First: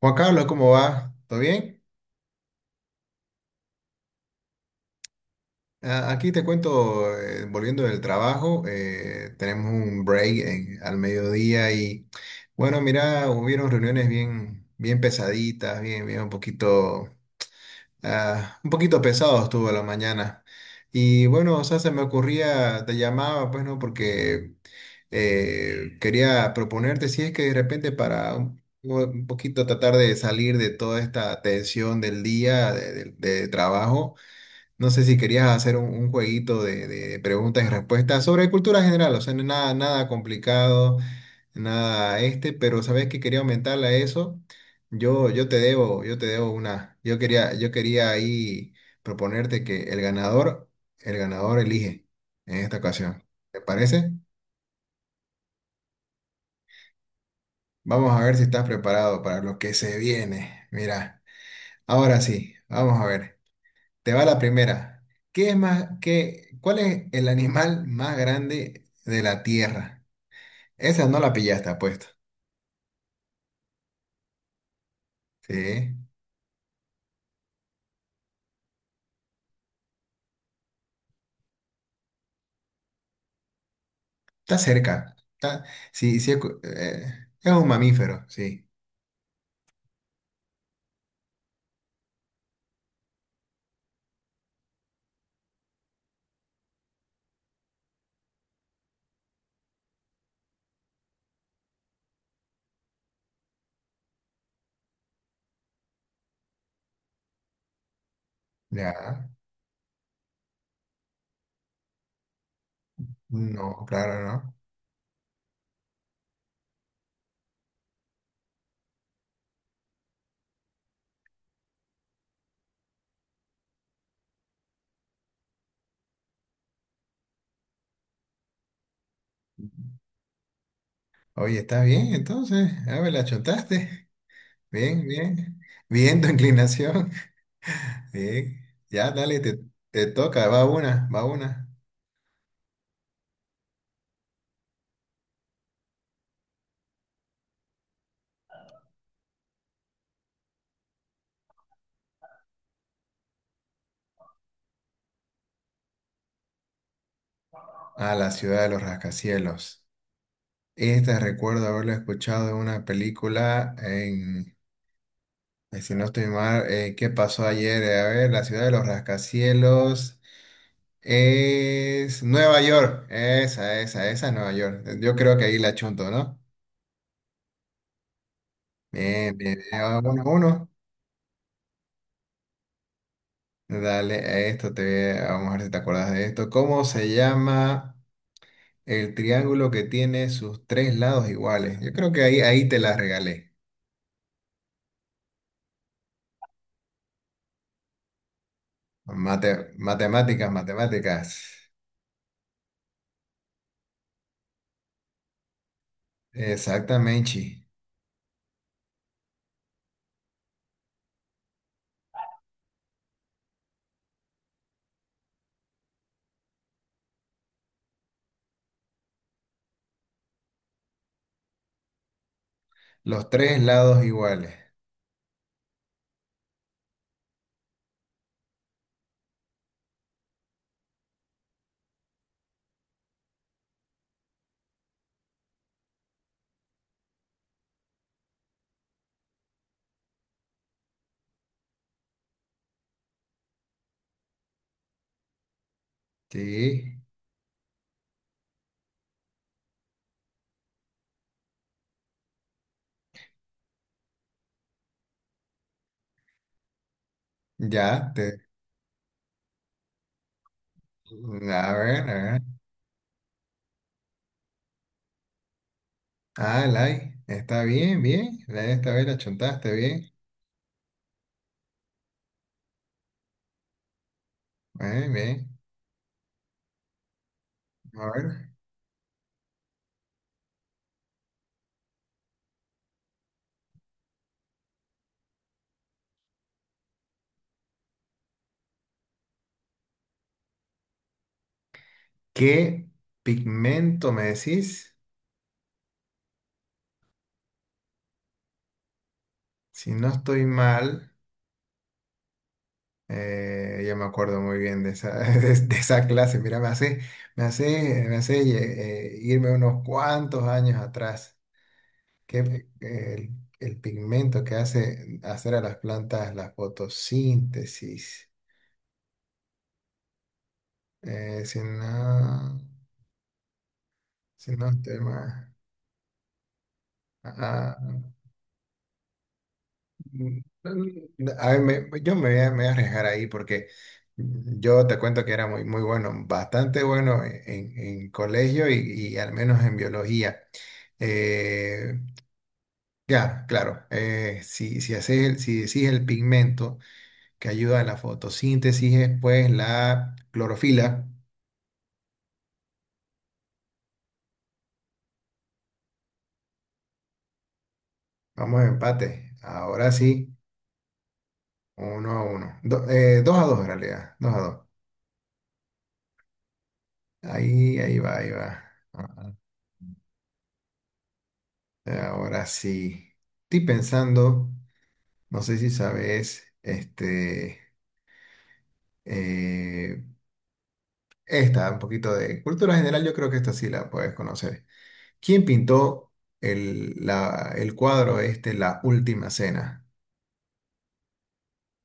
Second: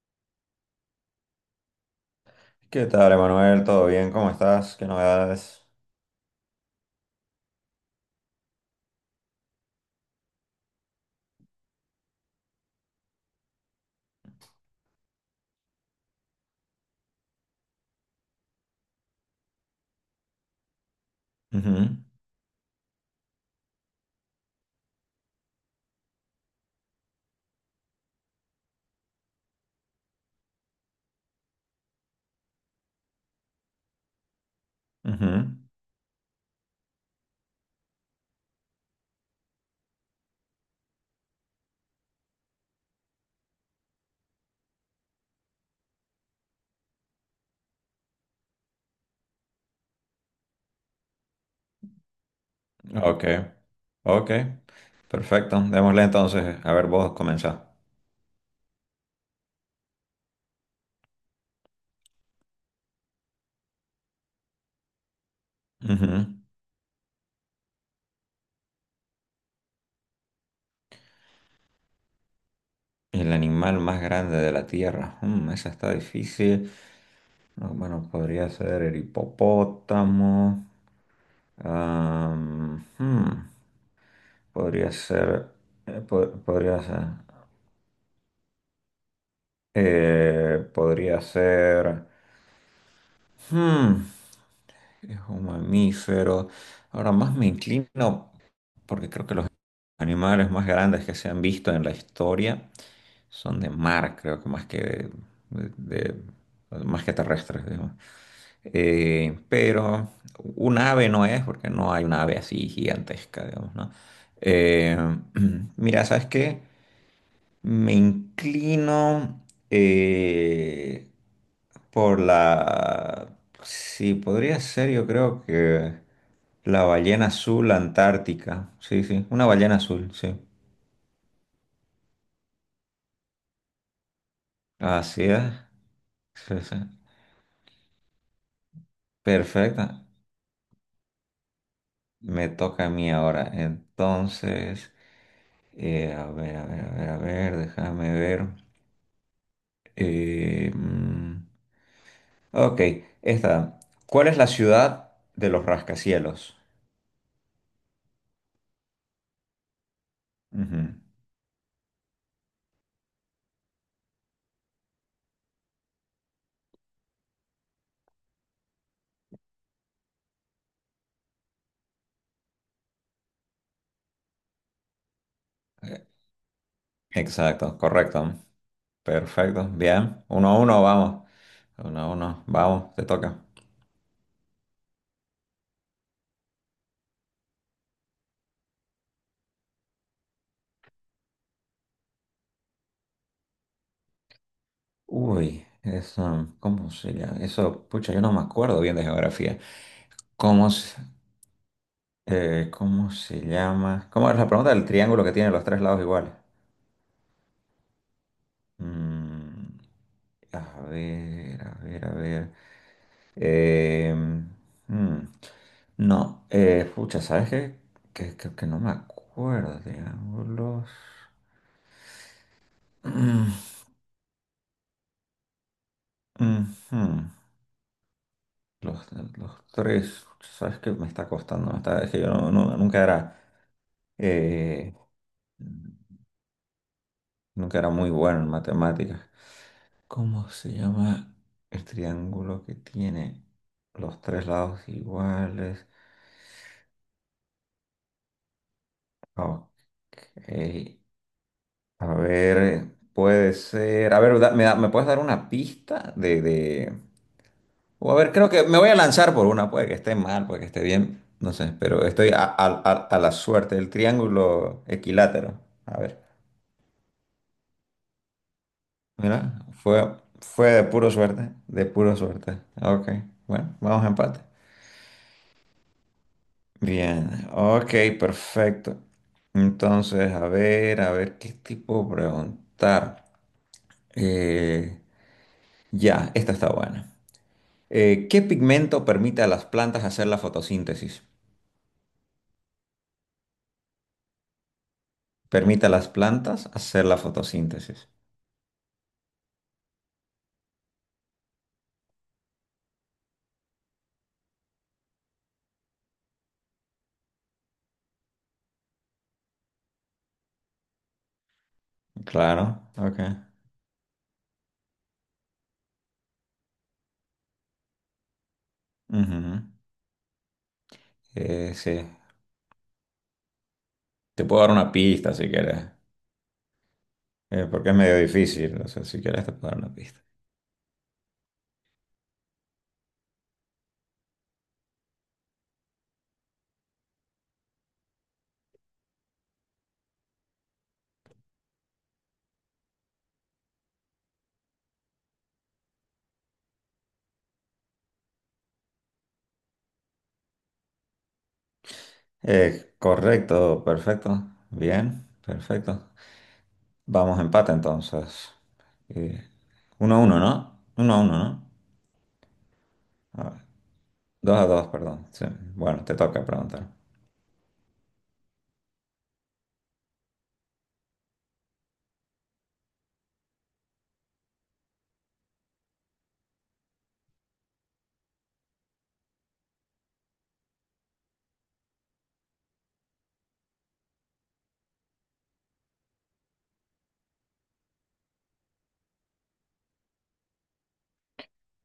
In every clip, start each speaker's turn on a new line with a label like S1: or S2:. S1: Juan Carlos, ¿cómo va? ¿Todo bien?
S2: ¿Qué tal, Emanuel? ¿Todo bien? ¿Cómo estás? ¿Qué novedades?
S1: Aquí te cuento, volviendo del trabajo, tenemos un break al mediodía y bueno, mira, hubieron reuniones bien, bien pesaditas, bien, bien un poquito, un poquito pesado estuvo la mañana. Y bueno, o sea, se me
S2: Ujú,
S1: ocurría, te llamaba, pues no, porque quería proponerte si es que de repente para un poquito tratar de salir de toda esta tensión del día de trabajo. No sé si querías
S2: ujú.
S1: hacer un jueguito de preguntas y respuestas sobre cultura general, o sea, nada, nada complicado, nada pero sabes que quería aumentarle a eso. Yo te debo una. Yo quería ahí proponerte que el ganador elige en esta ocasión.
S2: Ok,
S1: ¿Te parece?
S2: ok. Perfecto. Démosle entonces. A ver, vos comenzá.
S1: Vamos a ver si estás preparado para lo que se viene. Mira, ahora sí, vamos a ver. Te va la primera. ¿Qué es más,
S2: Ujú.
S1: qué, cuál es el animal más grande de la Tierra? Esa no la pillaste, apuesto.
S2: El animal más grande de la Tierra. Mm, esa
S1: Sí,
S2: está difícil. No, bueno, podría ser el hipopótamo. Am, hmm,
S1: está
S2: Podría
S1: cerca.
S2: ser.
S1: Sí, sí,
S2: Podría ser.
S1: es un mamífero, sí.
S2: Podría ser. hmm, Es un mamífero. Ahora más me inclino, porque creo que los animales más grandes que se han visto en la historia son de mar, creo que más que de, más que terrestres, digamos.
S1: Ya,
S2: Pero un ave no es, porque no hay una ave así gigantesca, digamos,
S1: no,
S2: ¿no?
S1: claro, no.
S2: Eh, Mira, ¿sabes qué? Me inclino por la. Sí, podría ser, yo creo que la ballena azul, Antártica. Sí, sí, una ballena azul, sí.
S1: Oye, está bien, entonces. A ver, la chontaste. Bien,
S2: Así es.
S1: bien. Bien tu
S2: Sí, sí.
S1: inclinación. Bien. Ya, dale, te
S2: Perfecta.
S1: toca. Va una, va una.
S2: Me toca a mí ahora. Entonces, a ver, a ver, a ver, a ver, déjame ver. Eh, mm, ok, esta. ¿Cuál es la ciudad de los rascacielos?
S1: A la ciudad de los rascacielos.
S2: Ujú.
S1: Esta recuerdo haberla escuchado en una película, si no estoy mal, ¿qué pasó ayer? A ver, la ciudad de los rascacielos es Nueva York. Esa es Nueva York. Yo creo que ahí la chunto, ¿no?
S2: Exacto, correcto.
S1: Bien, bien, bien.
S2: Perfecto. Bien.
S1: Uno, a
S2: Uno a
S1: uno.
S2: uno, vamos. Uno a uno, vamos, te toca.
S1: Dale, a esto te vamos a ver si te acuerdas de esto. ¿Cómo se llama el triángulo que tiene sus tres lados iguales? Yo creo que ahí te la regalé.
S2: Uy, eso, ¿cómo se llama? Eso, pucha, yo no me acuerdo bien de geografía.
S1: Matemáticas,
S2: ¿Cómo se,
S1: matemáticas.
S2: cómo se llama? ¿Cómo es la pregunta del triángulo que tiene los tres lados iguales?
S1: Exactamente.
S2: Mm, a ver, a ver, a ver. Eh, mm, no, pucha, ¿sabes qué? Que no me acuerdo, triángulos.
S1: Los tres lados iguales.
S2: Ujú. Los, los tres, sabes que me está costando, es que yo no- no- nunca era, eh, muy bueno en matemáticas. ¿Cómo se llama el triángulo que tiene los tres lados iguales?
S1: Sí,
S2: Ok, a ver, puede ser, a ver, me puedes dar una pista
S1: ya,
S2: o a ver,
S1: te...
S2: creo que me voy a lanzar por una, puede que esté mal, puede que esté bien, no
S1: A
S2: sé,
S1: ver,
S2: pero
S1: a
S2: estoy
S1: ver.
S2: a la suerte, el triángulo equilátero, a ver.
S1: Lai, está bien, bien. Lai, esta vez la
S2: Mira,
S1: chuntaste bien.
S2: fue de puro suerte, de pura suerte. Ok, bueno, vamos a empate.
S1: Bien, bien.
S2: Bien, ok,
S1: A ver.
S2: perfecto. Entonces, a ver, ¿qué tipo preguntar? Eh, ya, esta está buena. ¿Qué pigmento permite a las plantas hacer la fotosíntesis?
S1: ¿Qué pigmento me decís?
S2: Permite a las plantas hacer la fotosíntesis.
S1: Si no estoy mal, ya me acuerdo muy bien de esa, de esa clase. Mira, me hace irme unos cuantos años atrás. Que
S2: Claro, ok.
S1: el, el pigmento que hace hacer a las plantas la fotosíntesis.
S2: Ujú.
S1: Eh, si
S2: Sí,
S1: no,
S2: te
S1: si
S2: puedo
S1: no
S2: dar una
S1: estoy
S2: pista si
S1: mal.
S2: quieres,
S1: Ah,
S2: porque es
S1: ah,
S2: medio difícil, o sea, si quieres te puedo dar una pista.
S1: a ver, yo me voy a arriesgar ahí porque yo te cuento que era muy, muy bueno, bastante bueno en colegio y al menos en biología. Eh, ya, claro, si decís el pigmento. Que ayuda en la fotosíntesis es pues la clorofila.
S2: Correcto, perfecto. Bien, perfecto. Vamos empate entonces.
S1: Vamos a empate.
S2: Eh,
S1: Ahora
S2: Uno a
S1: sí,
S2: uno, ¿no? Uno a uno, ¿no?
S1: 1-1. Dos a
S2: A
S1: dos
S2: ver,
S1: en realidad, dos a
S2: dos
S1: dos.
S2: a dos, perdón. Sí. Bueno, te toca preguntar.
S1: Ahí va, ahí va. Ahora sí. Estoy pensando, no sé si sabes, eh, esta, un poquito de cultura general, yo creo que esta sí la puedes conocer. ¿Quién pintó el cuadro este, La Última Cena?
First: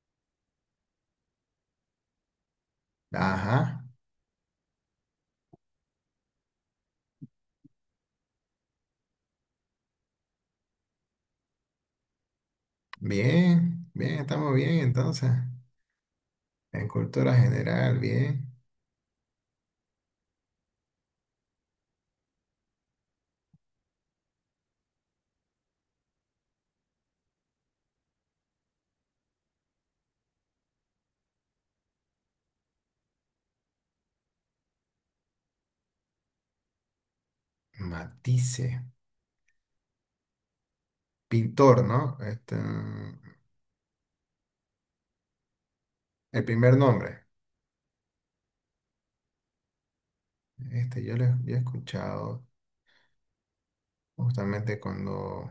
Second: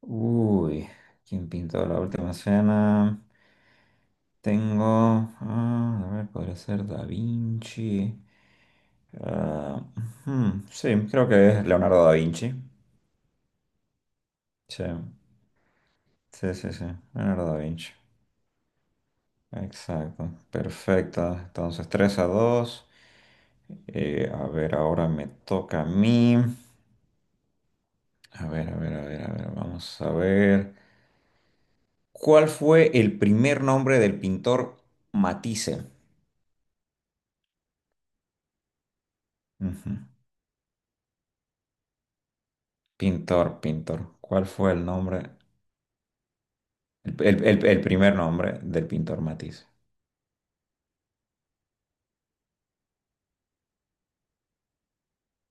S2: Uy, ¿quién pintó La Última Cena?
S1: Ajá.
S2: Tengo. A ver, podría ser Da Vinci. Ah, ujú, sí, creo que es Leonardo da Vinci.
S1: Bien, bien, estamos bien
S2: Sí,
S1: entonces.
S2: sí, sí, sí.
S1: En cultura
S2: Leonardo da Vinci.
S1: general, bien.
S2: Exacto, perfecta. Entonces, 3 a 2. A ver, ahora me toca a mí. A ver, a ver, a ver, a ver, vamos a ver. ¿Cuál fue el primer nombre del pintor Matisse?
S1: Matisse,
S2: Ujú.
S1: pintor, ¿no?
S2: Pintor, pintor. ¿Cuál fue el nombre?
S1: El primer nombre.
S2: El primer nombre del pintor Matisse.
S1: Yo he escuchado justamente cuando...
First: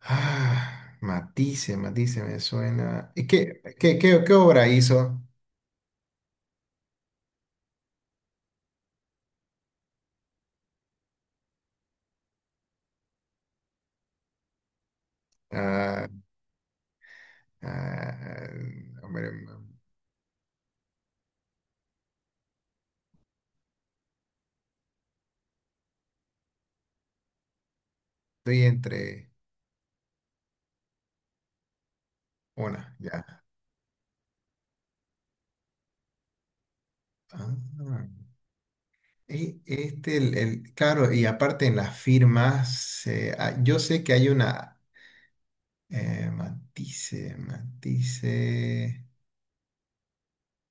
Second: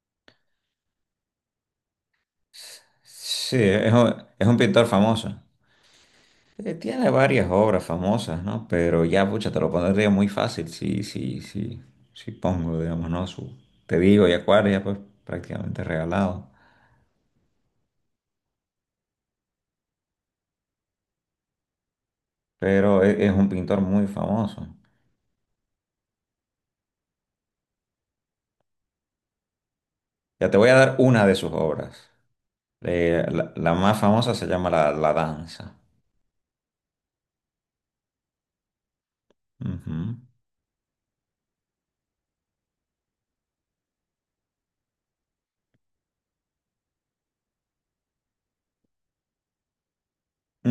S1: Matisse me suena. ¿Y
S2: Sí,
S1: qué,
S2: es
S1: qué,
S2: un,
S1: qué, qué
S2: es un
S1: obra
S2: pintor
S1: hizo?
S2: famoso. Tiene varias obras famosas, ¿no? Pero ya, pucha, te lo pondría muy fácil, sí, sí, sí, sí pongo, digamos, ¿no? Te digo, y Acuario, pues prácticamente
S1: Ah,
S2: regalado.
S1: ah, hombre,
S2: Pero es, un pintor muy famoso.
S1: estoy entre...
S2: Ya te voy a dar una de sus obras.
S1: Una,
S2: Eh,
S1: ya.
S2: la, la más famosa se llama La Danza.
S1: Ah, Y
S2: Ujú,
S1: claro, y aparte en las firmas, yo sé que hay una matice,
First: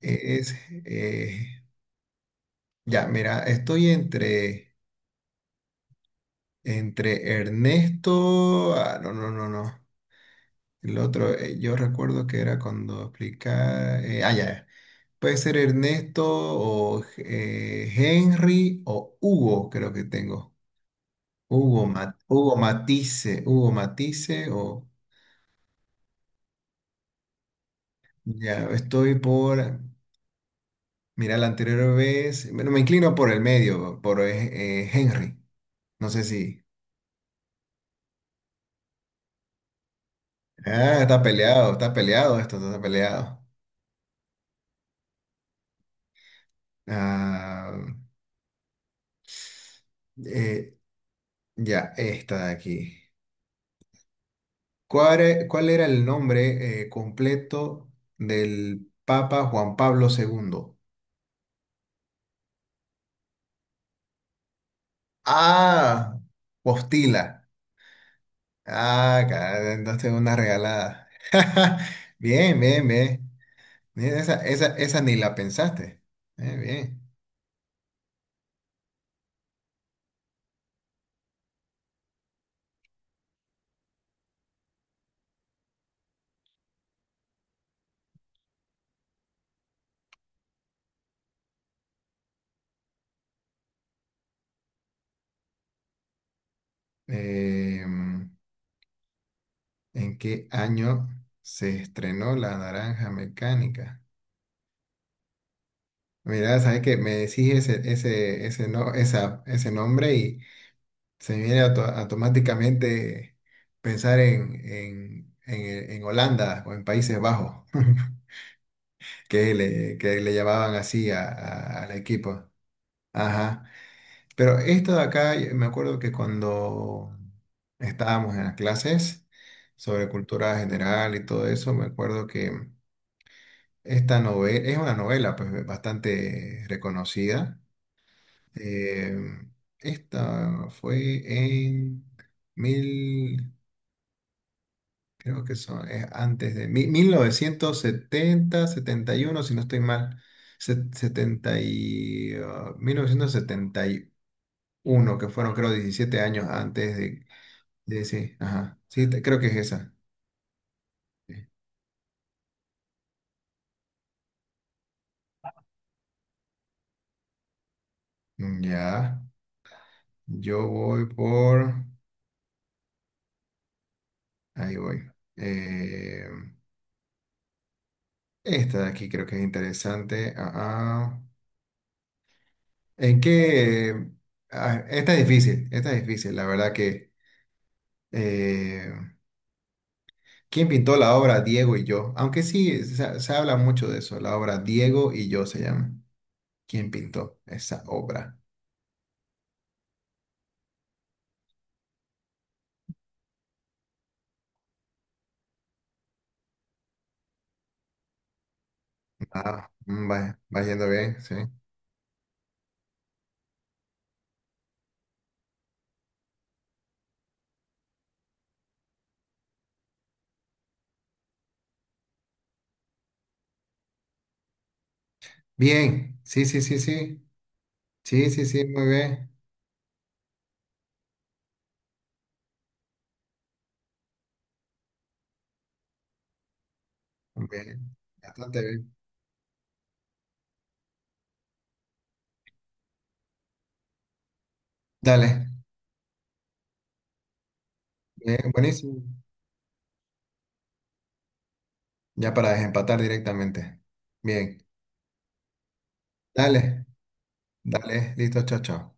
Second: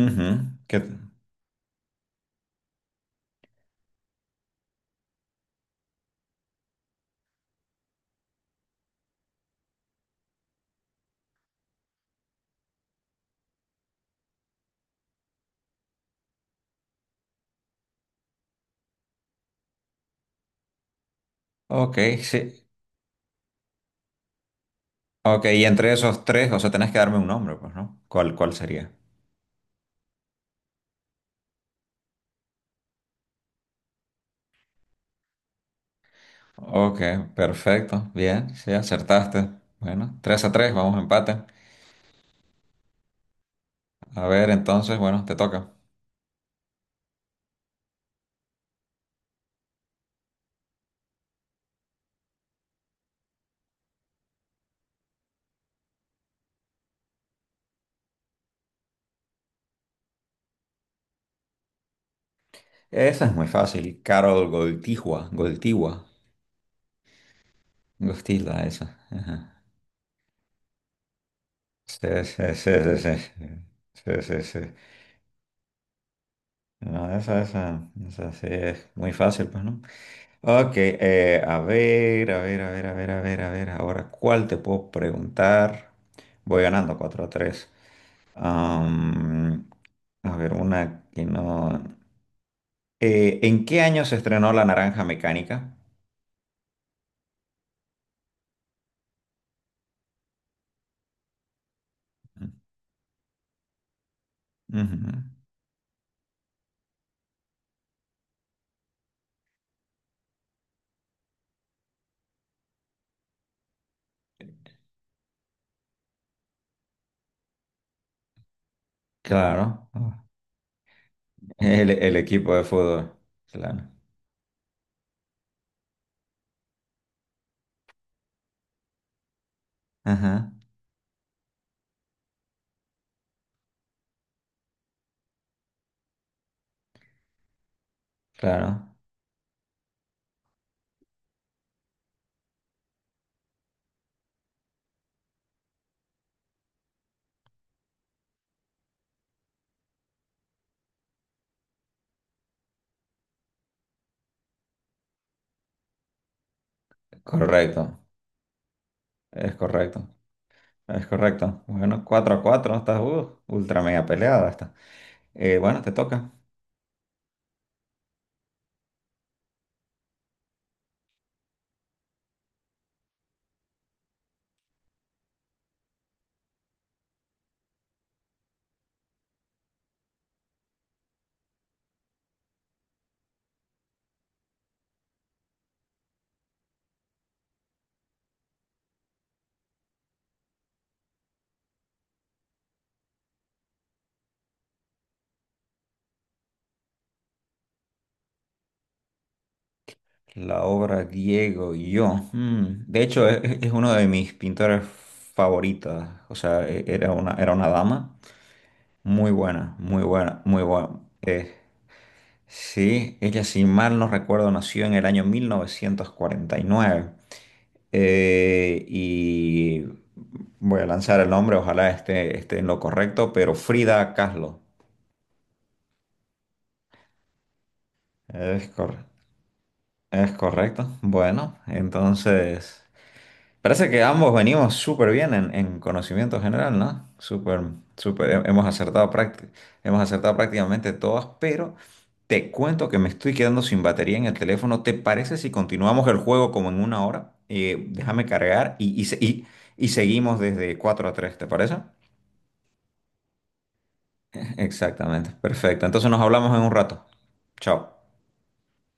S1: es,
S2: ¿qué-
S1: eh, ya, mira, estoy entre Ernesto, no, no, no, no, el otro, yo recuerdo que era cuando explicaba, ya, ya. Puede ser Ernesto o Henry o Hugo, creo que tengo. Hugo,
S2: Ok, sí.
S1: Hugo Matisse, o
S2: Ok, y entre esos tres, o sea, tenés que darme un nombre, pues, ¿no? ¿Cuál
S1: ya
S2: sería?
S1: estoy por, mira, la anterior vez, bueno, me inclino por el medio, por Henry, no sé si.
S2: Ok, perfecto. Bien, sí, acertaste. Bueno, 3 a 3, vamos a empate.
S1: Está peleado esto, está peleado.
S2: A ver, entonces, bueno, te toca.
S1: Ah, eh, ya, esta de aquí. ¿Cuál era el nombre completo del Papa Juan Pablo segundo?
S2: Esa es muy fácil. Carol Goltigua, Goltigua,
S1: Ah, Postila.
S2: Gostila, esa.
S1: Ah,
S2: Ajá.
S1: claro, entonces una regalada.
S2: Sí, sí,
S1: Bien,
S2: sí,
S1: bien,
S2: sí, sí.
S1: bien. Mira,
S2: Sí,
S1: esa,
S2: sí, sí.
S1: esa, esa ni la pensaste. Bien.
S2: No, esa sí es muy fácil, pues, ¿no? Ok, a ver, a ver, a ver, a ver, a ver, a ver. Ahora, ¿cuál te puedo preguntar? Voy ganando 4 a 3. Am, a ver, una que no. ¿En qué año se estrenó La Naranja Mecánica?
S1: Eh, ¿En qué año se estrenó La Naranja Mecánica?
S2: Ujú.
S1: Mira, sabes que me decís no, esa, ese nombre y se me viene automáticamente pensar en Holanda o en Países Bajos,
S2: Claro.
S1: que le llamaban así
S2: El,
S1: al
S2: el
S1: equipo.
S2: equipo de fútbol.
S1: Ajá.
S2: Claro.
S1: Pero esto de acá, me acuerdo que cuando estábamos en las clases sobre
S2: Ajá.
S1: cultura general y todo eso, me acuerdo que esta novela es una novela pues bastante reconocida.
S2: Claro.
S1: Eh, esta fue en mil, creo que son, es antes de 1970, 71 si no estoy mal, 70 1971, que fueron creo 17 años antes de.
S2: Correcto.
S1: Sí, sí, ajá. Sí, creo que
S2: Es
S1: es esa.
S2: correcto. Es
S1: Sí.
S2: correcto. Bueno, 4 a 4, ¿no? Estás ultra mega peleada. Está. Bueno, te toca.
S1: Mm, ya, yo voy por... Ahí voy. Esta de aquí creo que es interesante. Ah, ah. ¿En qué? Esta es difícil, esta es difícil. La verdad que... eh, ¿Quién pintó la obra Diego y yo? Aunque sí, se habla mucho de eso. La obra Diego y yo se llama. ¿Quién pintó esa obra?
S2: La obra Diego y yo. De hecho, es uno de mis pintores favoritos. O sea, era una dama. Muy buena, muy
S1: Va,
S2: buena,
S1: va
S2: muy
S1: yendo
S2: buena.
S1: bien, sí.
S2: Sí, ella, si mal no recuerdo, nació en el año 1949. Y voy a lanzar el nombre, ojalá esté en lo correcto, pero Frida Kahlo.
S1: Bien, sí, sí, sí, sí. Sí, sí, sí,
S2: Es,
S1: muy
S2: cor-
S1: bien.
S2: es correcto. Bueno, entonces. Parece que ambos venimos súper bien en, conocimiento general, ¿no?
S1: Muy
S2: Súper,
S1: bien.
S2: súper,
S1: Bastante bien.
S2: hemos acertado prácticamente todas, pero te cuento que me estoy quedando sin batería en el teléfono. ¿Te
S1: Dale.
S2: parece si continuamos el juego como en una hora? Déjame
S1: Bien,
S2: cargar y,
S1: buenísimo.
S2: y, se- y- y seguimos desde 4 a 3. ¿Te parece?
S1: Ya para desempatar directamente. Bien.
S2: Exactamente, perfecto. Entonces nos hablamos en un
S1: Dale.
S2: rato. Chao.
S1: Dale. Listo, chao, chao.